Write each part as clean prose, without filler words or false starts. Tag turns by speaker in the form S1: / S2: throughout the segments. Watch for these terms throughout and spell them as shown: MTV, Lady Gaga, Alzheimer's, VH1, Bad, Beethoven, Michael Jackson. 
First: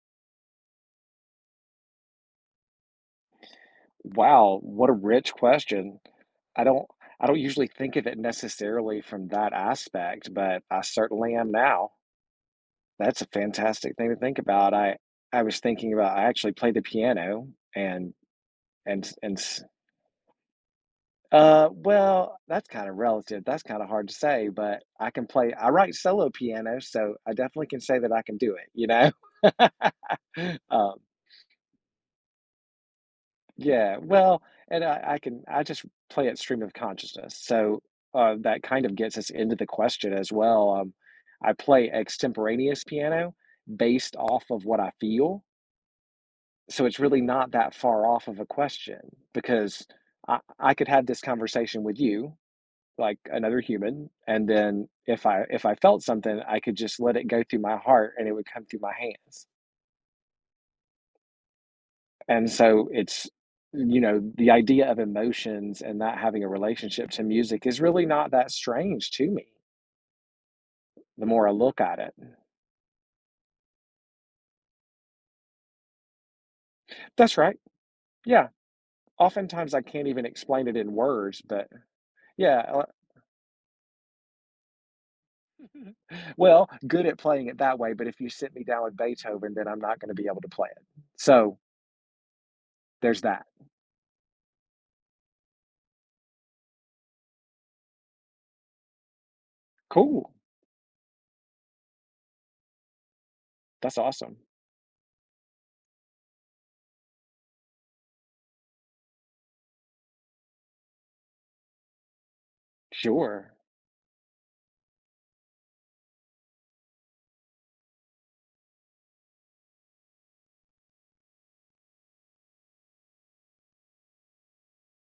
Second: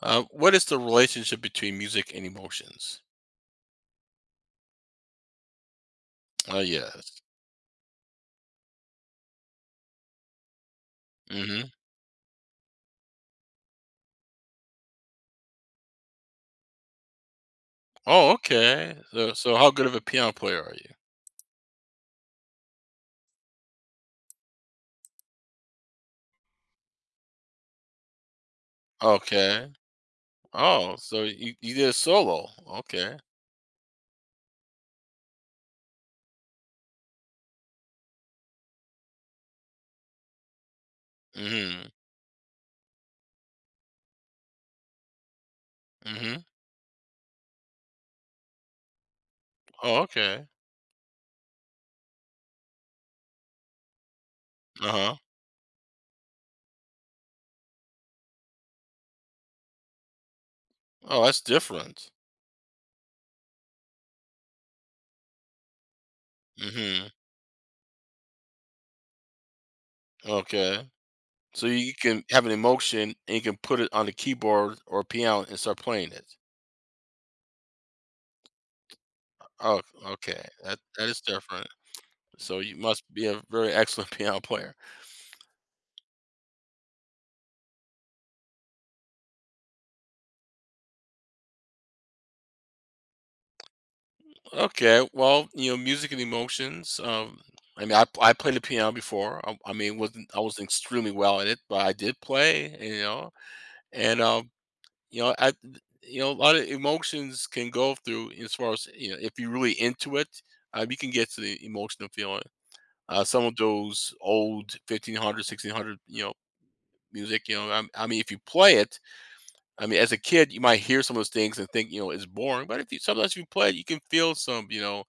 S1: What is the relationship between music and emotions?
S2: Wow, what a rich question.
S1: Oh,
S2: I don't
S1: yes.
S2: I don't usually think of it necessarily from that aspect, but I certainly am
S1: Hmm.
S2: now. That's a fantastic thing to think about. I was thinking about I actually play the piano and
S1: Oh, okay.
S2: and
S1: So,
S2: and
S1: so
S2: s-
S1: how good of a piano player are you?
S2: well, that's kind of relative. That's kind of hard to say, but I can play I write solo piano, so I definitely can say that I can do it, you know?
S1: Okay.
S2: Um
S1: Oh, so you did a solo. Okay.
S2: Yeah, well, and I can I just play at stream of consciousness, so, that kind of gets us into the question as well, I play
S1: Hmm.
S2: extemporaneous piano based off of what I feel,
S1: Hmm.
S2: so it's really not that far off of a question because
S1: Oh,
S2: I
S1: okay.
S2: I could have this conversation with you, like another human, and then
S1: Uh-huh.
S2: if I felt something, I could just let it go through my heart and it would come through my hands.
S1: Oh, that's different.
S2: And so it's, you know, the idea of emotions and that having a
S1: Hmm.
S2: relationship to music is really not that strange to me
S1: Okay.
S2: the more I
S1: So
S2: look
S1: you
S2: at it.
S1: can have an emotion and you can put it on the keyboard or piano and start playing it.
S2: That's right. Yeah. Oftentimes
S1: Oh,
S2: I can't even
S1: okay.
S2: explain it
S1: That
S2: in
S1: that is
S2: words,
S1: different.
S2: but
S1: So you
S2: yeah.
S1: must be a very excellent piano player.
S2: uh, Well, good at playing it that way, but if you sit me down with Beethoven, then I'm not going to be able to play it. So there's that.
S1: Okay, well, you know, music and emotions. I mean, I played the piano before. I, I mean,
S2: Cool.
S1: wasn't I wasn't extremely well at it, but I did play. You know,
S2: That's
S1: and
S2: awesome.
S1: you know, I a lot of emotions can go through as far as you know, if you're really into it, you can get to the emotional feeling. Some
S2: Sure.
S1: of those old 1500s, 1600s, you know, music. You know, I mean, if you play it, I mean, as a kid, you might hear some of those things and think, you know, it's boring. But if you sometimes if you play it, you can feel some, you know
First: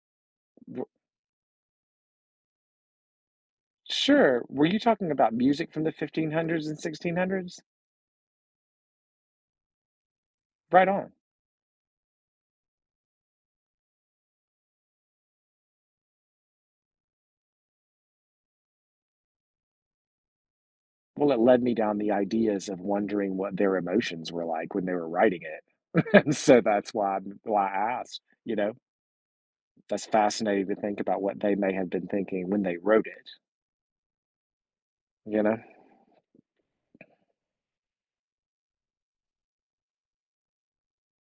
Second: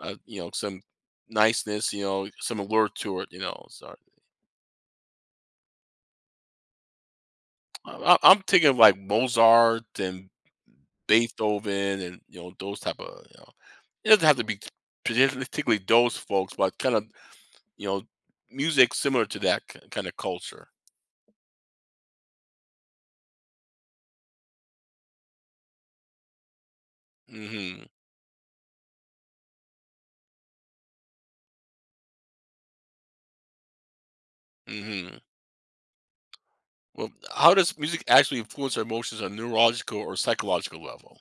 S1: uh, you know, some
S2: W-
S1: niceness, you know, some allure to it, you know. So
S2: Sure. Were you talking about music from the 1500s and 1600s?
S1: I'm thinking of like Mozart and
S2: Right on.
S1: Beethoven and you know those type of you know. It doesn't have to be particularly those folks, but kind of you know music similar to that kind of culture.
S2: Well, it led me down the ideas of wondering what their emotions were like when they were writing it, and so that's why I'm why
S1: Hmm.
S2: I asked, you know? That's fascinating to think about what they may have been thinking when they wrote it,
S1: Hmm.
S2: you know?
S1: Well, how does music actually influence our emotions on a neurological or psychological level?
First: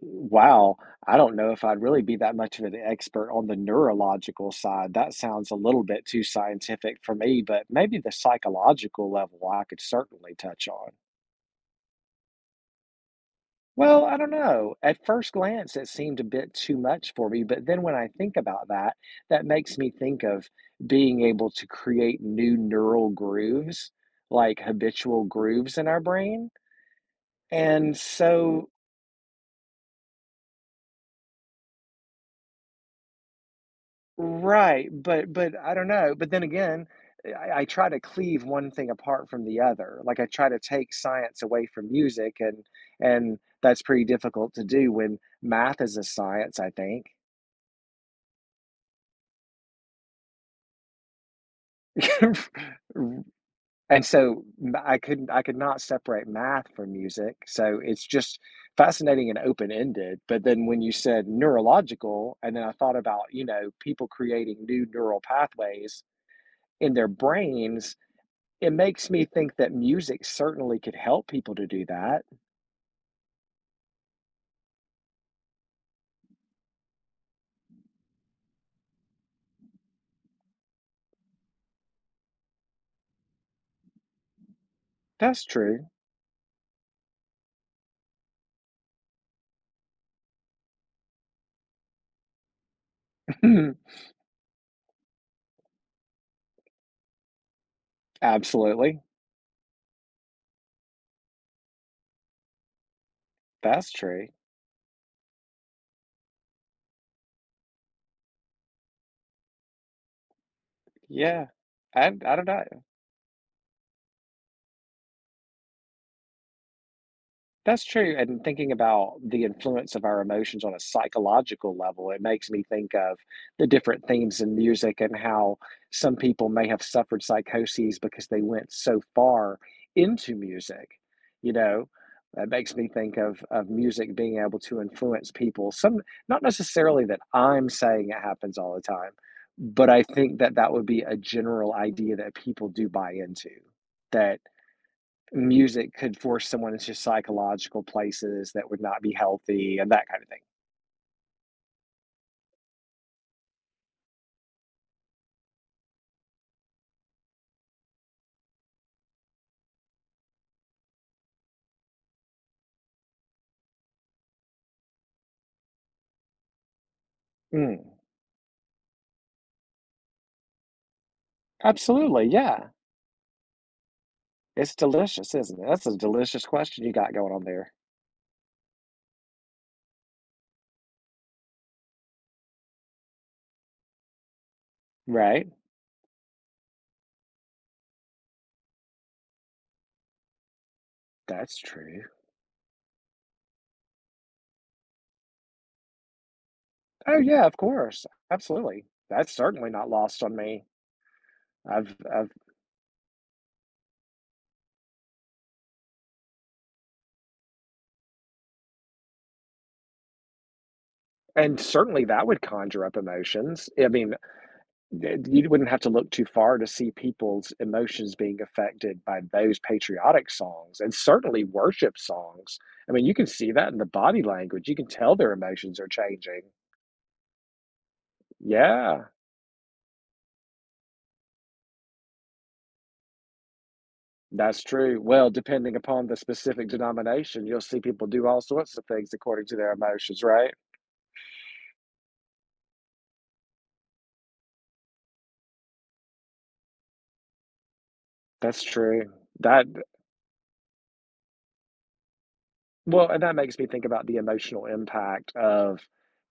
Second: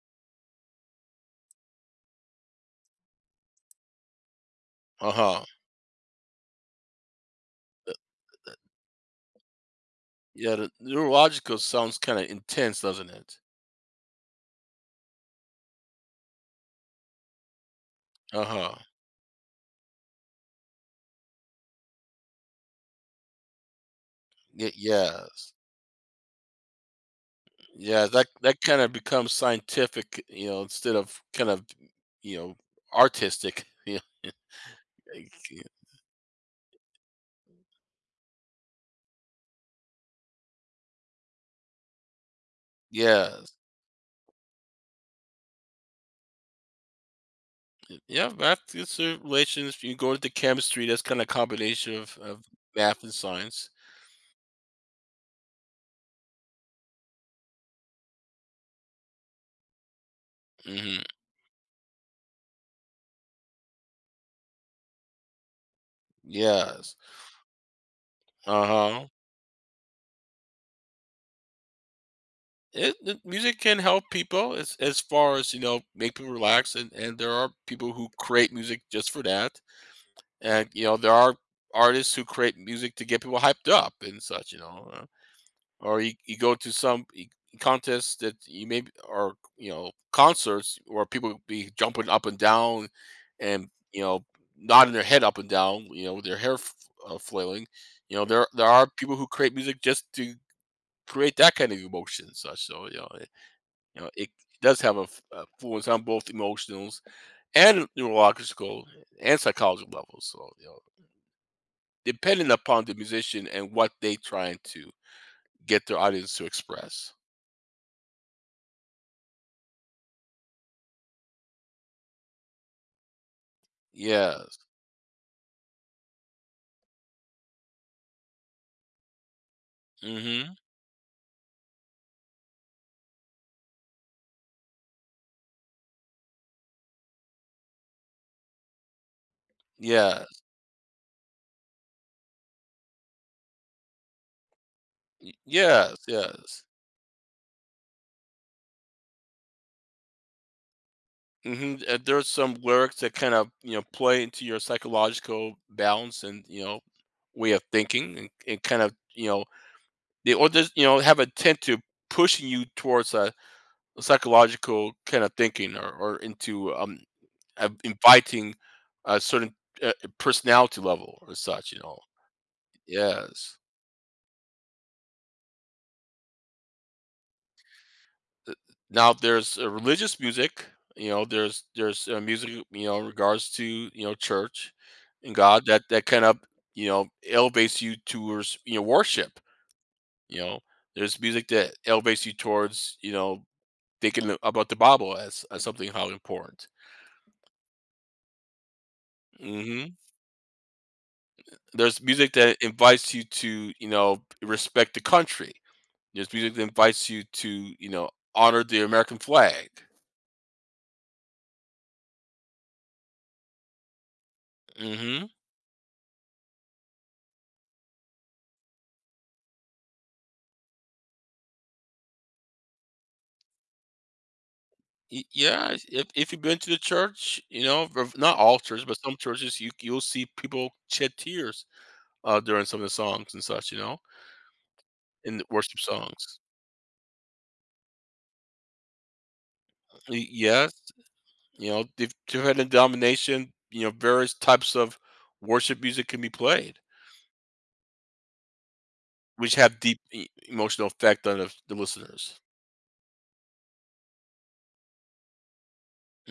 S2: Wow, I don't know if I'd really be that much of an expert on the neurological side,
S1: Uh
S2: that
S1: huh.
S2: sounds a little bit too scientific for me, but maybe the psychological level I could certainly
S1: Yeah,
S2: touch
S1: the
S2: on.
S1: neurological sounds kind of intense, doesn't it?
S2: Well, I don't know. At first glance, it seemed a bit too much for me, but then when I think
S1: Uh
S2: about
S1: huh.
S2: that, that makes me think of being able to create new neural grooves, like habitual
S1: Yes.
S2: grooves in our brain. And
S1: Yeah, that
S2: so,
S1: kind of becomes scientific, you know, instead of kind of, you know, artistic. you know,
S2: right, but I don't know. But then again, I try to cleave one thing apart from the other. Like I try to take science away from music, and
S1: Yeah,
S2: that's pretty difficult to do when math is a science, I think.
S1: yeah, math it's a relations. You go into chemistry, that's kind of combination of math and science.
S2: And so m I could not separate math from music, so it's just fascinating and open-ended, but then when you
S1: Hmm.
S2: said neurological, and then I thought about, you know, people creating new neural pathways in
S1: Yes.
S2: their brains,
S1: Uh
S2: it
S1: huh.
S2: makes me think that music certainly could help people to do that.
S1: It music can help people as far as you know make people relax, and there are people who create music just for that, and you know there are artists who create music to get people hyped up and such. You know.
S2: That's true.
S1: Or you go to some contest that you may or you know concerts where people be jumping up and down and you know nodding their head up and down you know with their hair flailing you know there are
S2: Absolutely.
S1: people who create music just to create that kind of emotion and such so
S2: That's
S1: you know
S2: true.
S1: it does have a a influence on both emotional and neurological and psychological levels so you know
S2: Yeah. I don't
S1: depending
S2: know.
S1: upon the musician and what they trying to get their audience to express.
S2: That's true, and thinking about the influence of our emotions on a psychological level, it makes me think of the different
S1: Yeah.
S2: themes in music and how some people may have suffered psychoses because they went so far into
S1: Mhm.
S2: music, you know? That makes me think of music being able to influence people. Some not necessarily that I'm saying it happens all the time, but I
S1: Yes.
S2: think that that would be a general idea that people do buy into, that
S1: Y
S2: music
S1: yes,
S2: could force
S1: yes.
S2: someone into psychological places that would not be healthy and that kind of thing.
S1: Mhm, and there's some lyrics that kind of, you know, play into your psychological balance and, you know, way of thinking and kind of, you know, they or just, you know, have a tend to pushing you towards a psychological kind of thinking or into,
S2: Mm,
S1: inviting a certain, uh, personality level or such, you know.
S2: absolutely, yeah.
S1: Yes.
S2: It's delicious, isn't it? That's a delicious question you got going on there.
S1: Now there's religious music, you know, there's music, you know, in regards to, you know, church and
S2: Right?
S1: God that kind of, you know, elevates you towards, you know, worship, you know. There's music
S2: That's
S1: that
S2: true.
S1: elevates you towards, you know, thinking about the Bible as something how important.
S2: Oh yeah, of course. Absolutely. That's certainly not
S1: Hmm.
S2: lost on me. I've
S1: There's
S2: I've
S1: music that invites you to, you know, respect the country. There's music that invites you to, you know, honor the American flag.
S2: and certainly that would conjure up emotions. I mean,
S1: Hmm.
S2: you wouldn't have to look too far to see people's emotions being affected by those patriotic songs and certainly worship songs. I mean, you can see that in the body language. You can tell their
S1: Yeah,
S2: emotions are
S1: if you've
S2: changing.
S1: been to the church, you know, not all churches, but
S2: Yeah,
S1: some churches, you'll see people shed tears during some of the songs and such, you know,
S2: that's true. Well,
S1: in the
S2: depending
S1: worship
S2: upon the
S1: songs.
S2: specific denomination, you'll see people do all sorts of things according to their emotions, right?
S1: Yes, you know, different denomination, you know, various types of worship music can be played,
S2: That's true.
S1: which
S2: That,
S1: have deep emotional effect on the listeners.
S2: well, and that makes me think about the emotional impact of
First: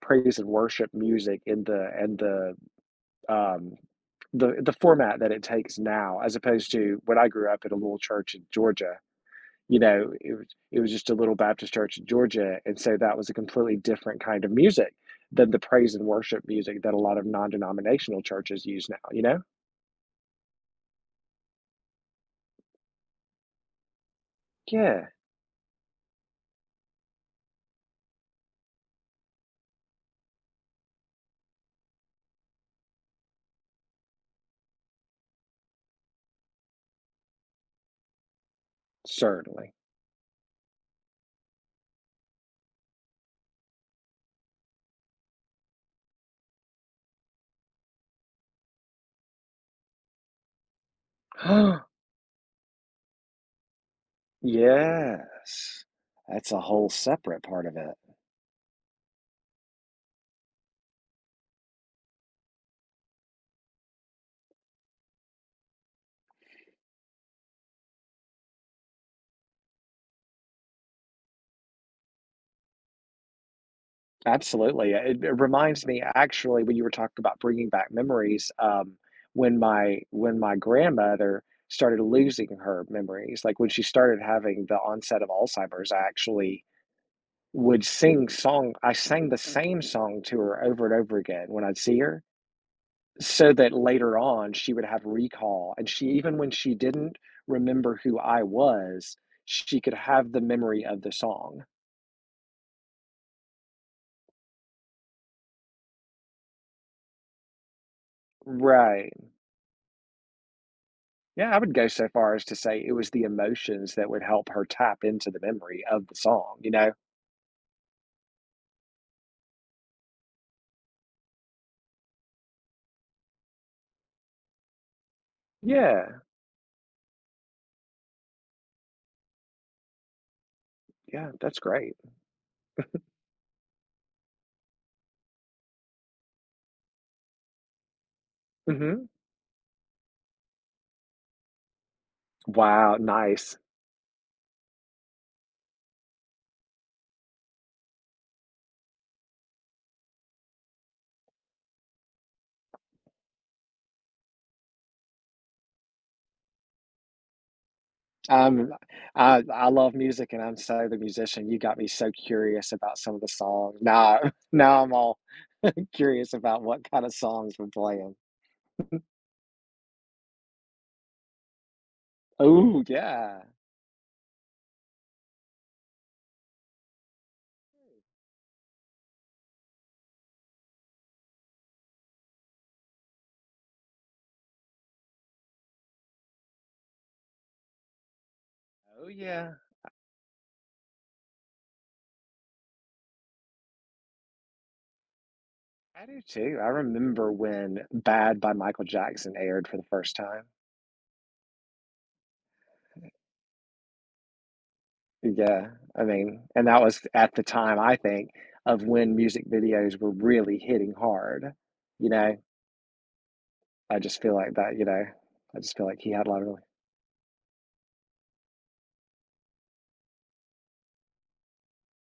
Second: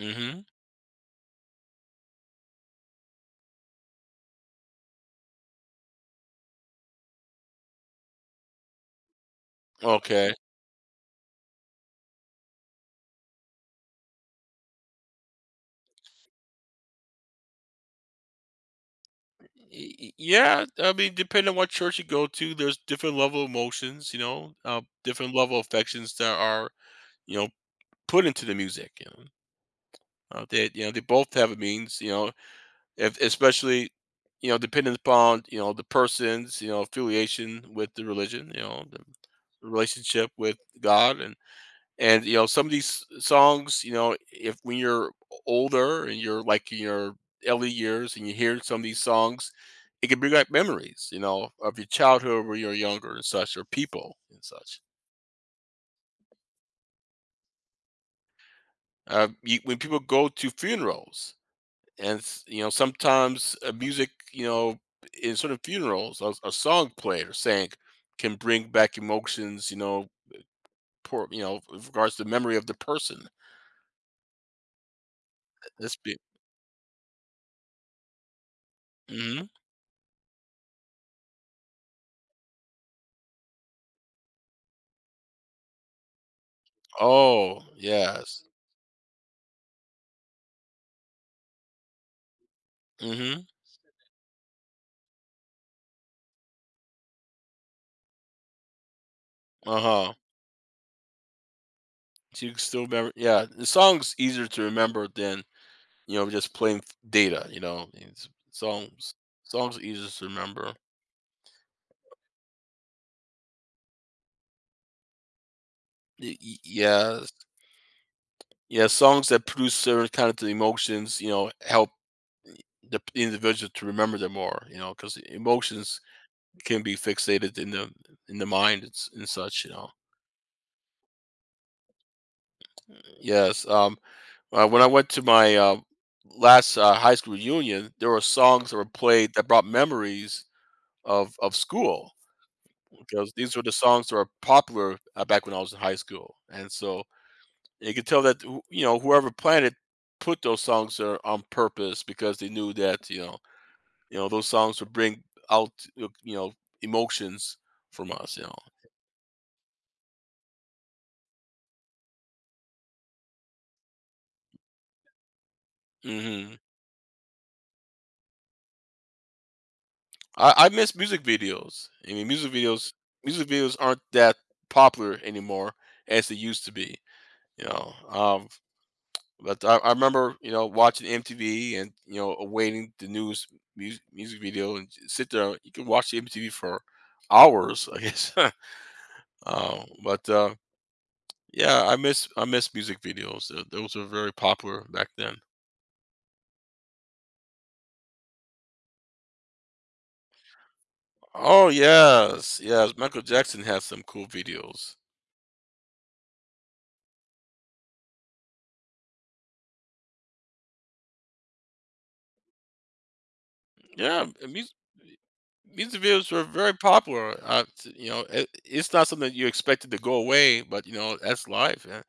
S2: praise and worship music in um, the format that it takes now, as opposed to when I grew up at a little church in Georgia. You know,
S1: Okay.
S2: it was just a little Baptist church in Georgia, and so that was a completely different kind of music than the praise and worship music that a lot of non-denominational churches use now. You know?
S1: Yeah, I mean, depending on what church you go to, there's different level of emotions, you know,
S2: Yeah,
S1: different level of affections that are you know put into the music. You know, they you know they both have a means. You know, if, especially you know depending upon you know the person's you know affiliation with the religion. You know, the
S2: certainly.
S1: relationship with God and you know some of these songs. You know, if when you're older and you're like in your early years and you hear some of these songs. It can bring back memories, you know, of your childhood when you are younger and such, or people and such.
S2: Yes, that's a whole separate part of it.
S1: You, when people go to funerals, and you know sometimes music you know in sort of funerals a song played or sang can bring back emotions you know poor you know with regards to the memory of the person.
S2: Absolutely. Yeah, it reminds
S1: This
S2: me
S1: be.
S2: actually when you were talking about bringing back memories,
S1: Hmm.
S2: when my grandmother started losing her memories, like when she started having the onset of Alzheimer's, I actually
S1: Oh
S2: would sing
S1: yes.
S2: song I sang the same song to her over and over again when I'd see her,
S1: Hmm.
S2: so that later on she would have recall. And she even when she didn't remember who I was, she could
S1: Uh-huh.
S2: have the memory of the song.
S1: So you can still remember yeah the song's easier to remember than you know just plain data you know it's,
S2: Right.
S1: songs songs are easier to remember.
S2: Yeah, I would go so far as to say it was the emotions that would help her tap into the memory of the song, you know?
S1: Yes, yeah songs that produce certain kind of emotions you know help the individual to remember them more you know because emotions
S2: Yeah,
S1: can be fixated in the mind and, and such you know
S2: yeah, that's great.
S1: yes when I went to my last high school reunion there were songs that were
S2: Mhm.
S1: played that brought memories of school
S2: Wow,
S1: because these
S2: nice.
S1: were the songs that were popular back when I was in high school and so you could tell that you know whoever planned it put those songs there on purpose because they knew that you know you know, those songs would bring out, you know, emotions from us, you know.
S2: Um, I love music and I'm so the musician. You got me so curious about some of the songs. Now I'm all curious
S1: Mhm.
S2: about what kind of songs we're playing.
S1: I miss music videos. I mean, music
S2: Oh,
S1: videos
S2: yeah.
S1: music videos aren't that popular anymore as they used to be, you know. But I remember, you know, watching MTV and, you know, awaiting the news music, music video and sit there. You can watch the MTV for hours, I guess.
S2: Oh, yeah.
S1: But Yeah, I miss music videos. Those were very popular back then.
S2: I do too. I remember when Bad by Michael Jackson aired for the first time.
S1: Oh yes, yes. Michael Jackson has some cool videos.
S2: Yeah, I mean, and that was at the time, I think, of when music videos were really hitting hard. You know, I just
S1: Yeah,
S2: feel like that, you know, I just feel like
S1: music
S2: he had a
S1: videos
S2: lot
S1: were
S2: of really.
S1: very popular. You know, it, it's not something you expected to go away, but you know that's life. Yeah.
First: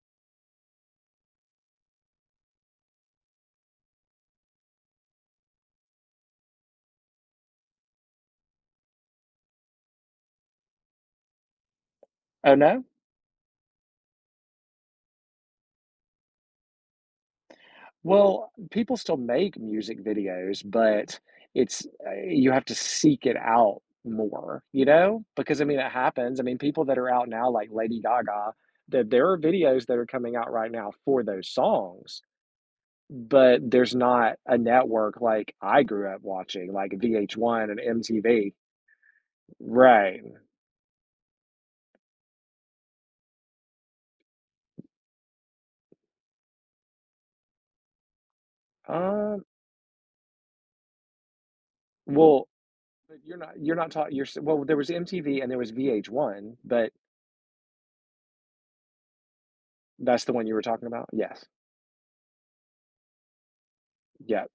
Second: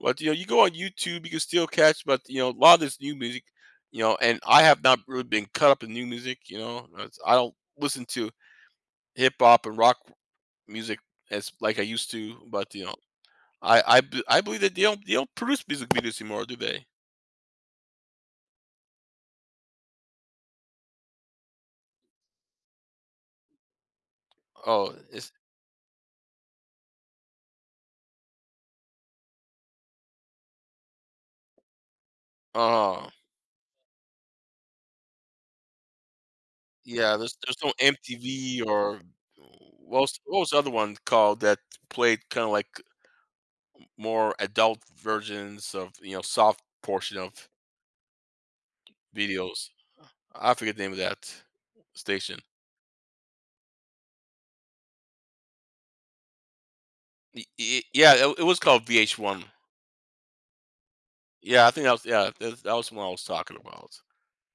S1: But you know, you go on YouTube, you can still catch. But you know, a lot of this new music, you know, and I have not really been caught up in new music. You know, I don't listen to hip hop and rock music as like I used to.
S2: Oh,
S1: But you
S2: no?
S1: know, I believe that they don't produce music videos anymore, do they?
S2: Well, people still make music videos, but it's, you have to seek it out more, you
S1: Oh,
S2: know?
S1: it's
S2: Because I mean, it happens. I mean, people that are out now, like Lady Gaga, that there are videos that are coming out right now for those songs
S1: oh.
S2: but there's not a network like I grew up watching, like
S1: Yeah, there's
S2: VH1
S1: no
S2: and MTV.
S1: MTV or what
S2: Right.
S1: was what was the other one called that played kind of like more adult versions of you know soft portion of
S2: Um,
S1: videos. I forget the name of that station.
S2: well, but you're not talking well, there was MTV and there was VH1, but
S1: Yeah, it was called VH1.
S2: that's the one you were talking about? Yes.
S1: Yeah, I think that was yeah that was what I was talking about.
S2: Yeah.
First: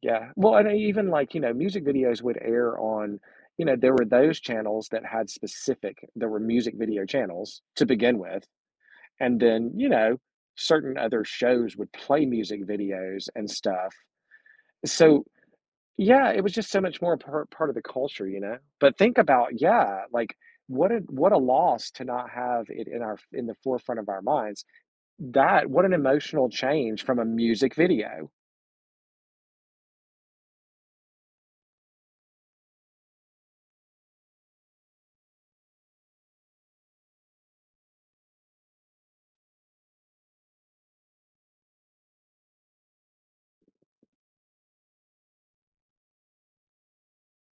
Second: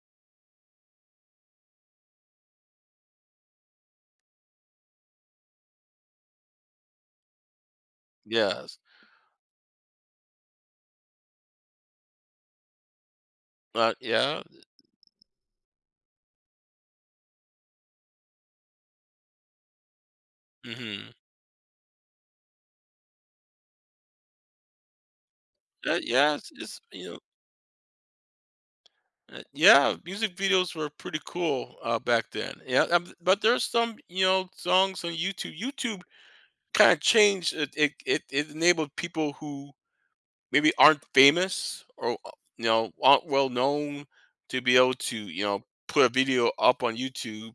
S2: Yeah. Well, and even like, you know, music videos would air on, you know, there were those channels that had specific there were music video channels to begin with,
S1: Yes,
S2: and then, you know, certain other shows would play music videos and stuff.
S1: but yeah,
S2: So. Yeah, it was just so much more part of the culture, you know? But think about yeah, like,
S1: mm-hmm.
S2: what a loss to not have it in our in the forefront of our minds. That what an
S1: Yeah,
S2: emotional
S1: it's
S2: change
S1: you
S2: from
S1: know.
S2: a music video.
S1: Yeah, music videos were pretty cool back then. Yeah, but there's some you know songs on YouTube. YouTube kind of changed it, it enabled people who maybe aren't famous or you know aren't well known to be able to you know put a video up on YouTube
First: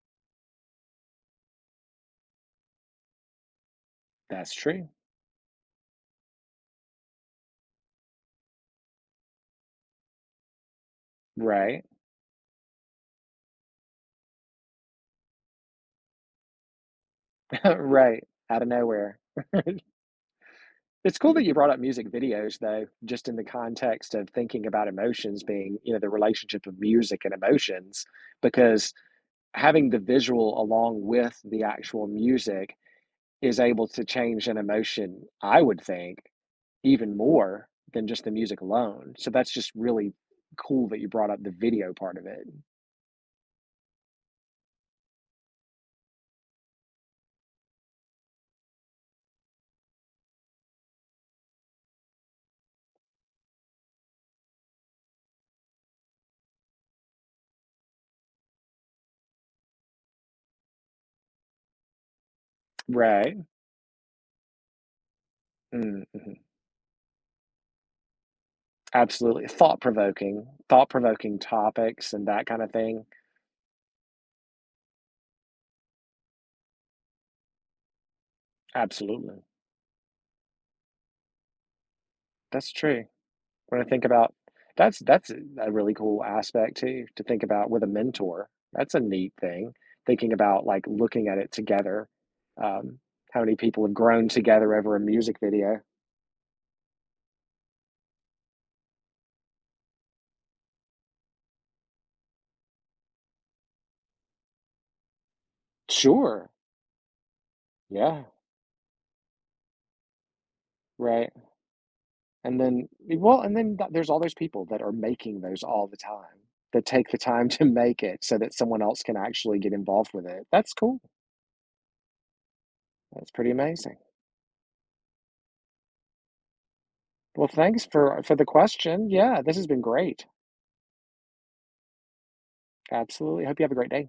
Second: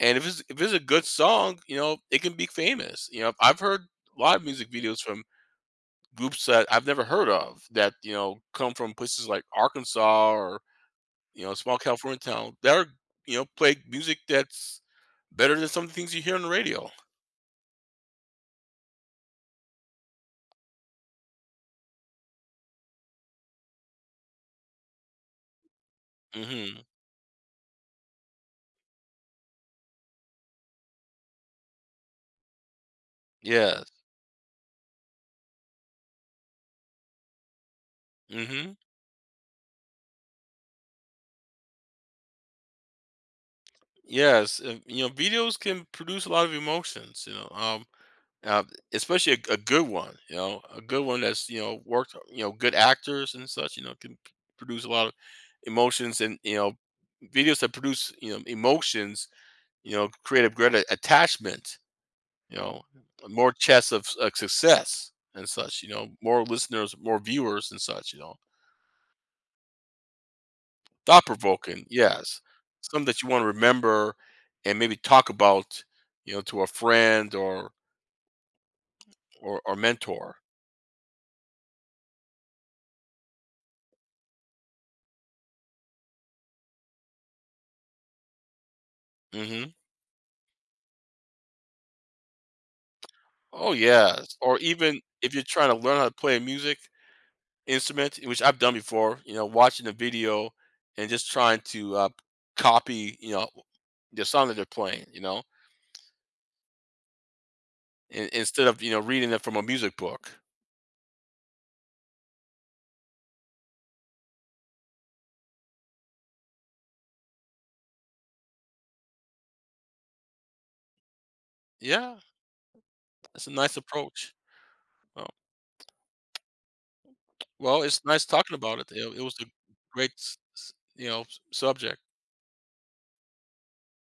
S1: and if it's a good song you know it can be famous you know I've heard a lot of
S2: That's
S1: music
S2: true.
S1: videos from groups that I've never heard of that you know come from places like Arkansas or you know small
S2: Right?
S1: California town that are you know play music that's better than some of the things you hear on the radio.
S2: Right, out of nowhere. It's cool that you brought up music videos, though, just in the context of thinking about emotions being, you know, the relationship of
S1: Hmm.
S2: music and emotions, because having the visual along with the actual music is able
S1: Yes.
S2: to change an emotion, I would think, even more than just the music
S1: Hmm.
S2: alone. So that's just really cool that you brought up the video part of it.
S1: Yes, you know, videos can produce a lot of emotions, you know, uh, especially a good one, you know, a good one that's, you know, worked, you know, good actors and such, you know, can produce a lot of emotions and, you know, videos that produce, you know, emotions, you know, create a greater attachment, you know,
S2: Right.
S1: more chance of, of success and such, you
S2: Mm,
S1: know, more
S2: mhm.
S1: listeners, more viewers and such, you know.
S2: Absolutely. Thought
S1: Thought
S2: provoking
S1: provoking,
S2: topics and
S1: yes.
S2: that kind of thing.
S1: Something that you wanna remember and maybe talk about, you know, to a friend
S2: Absolutely.
S1: or mentor.
S2: That's true. When I think about that's a really cool aspect too to think about with a mentor. That's a neat thing.
S1: Mhm.
S2: Thinking about like looking at it together. Um, how many
S1: Oh,
S2: people have grown
S1: yes. Or
S2: together over a
S1: even if
S2: music
S1: you're trying to
S2: video.
S1: learn how to play a music instrument, which I've done before, you know, watching a video and just trying to, copy, you know, the song that they're playing, you know,
S2: Sure. Yeah,
S1: in instead of, you know, reading it from a music book.
S2: right, and then well, and then th there's all those people that are making those all the time, that take the time to make it so that someone else can actually get involved with it. That's cool.
S1: Yeah,
S2: That's
S1: that's
S2: pretty
S1: a nice
S2: amazing.
S1: approach. Oh,
S2: Well,
S1: well,
S2: thanks
S1: it's
S2: for
S1: nice
S2: for the
S1: talking about it.
S2: question.
S1: It was
S2: Yeah,
S1: a
S2: this has been
S1: great
S2: great.
S1: s s you know, s subject.
S2: Absolutely. Hope you have a great day.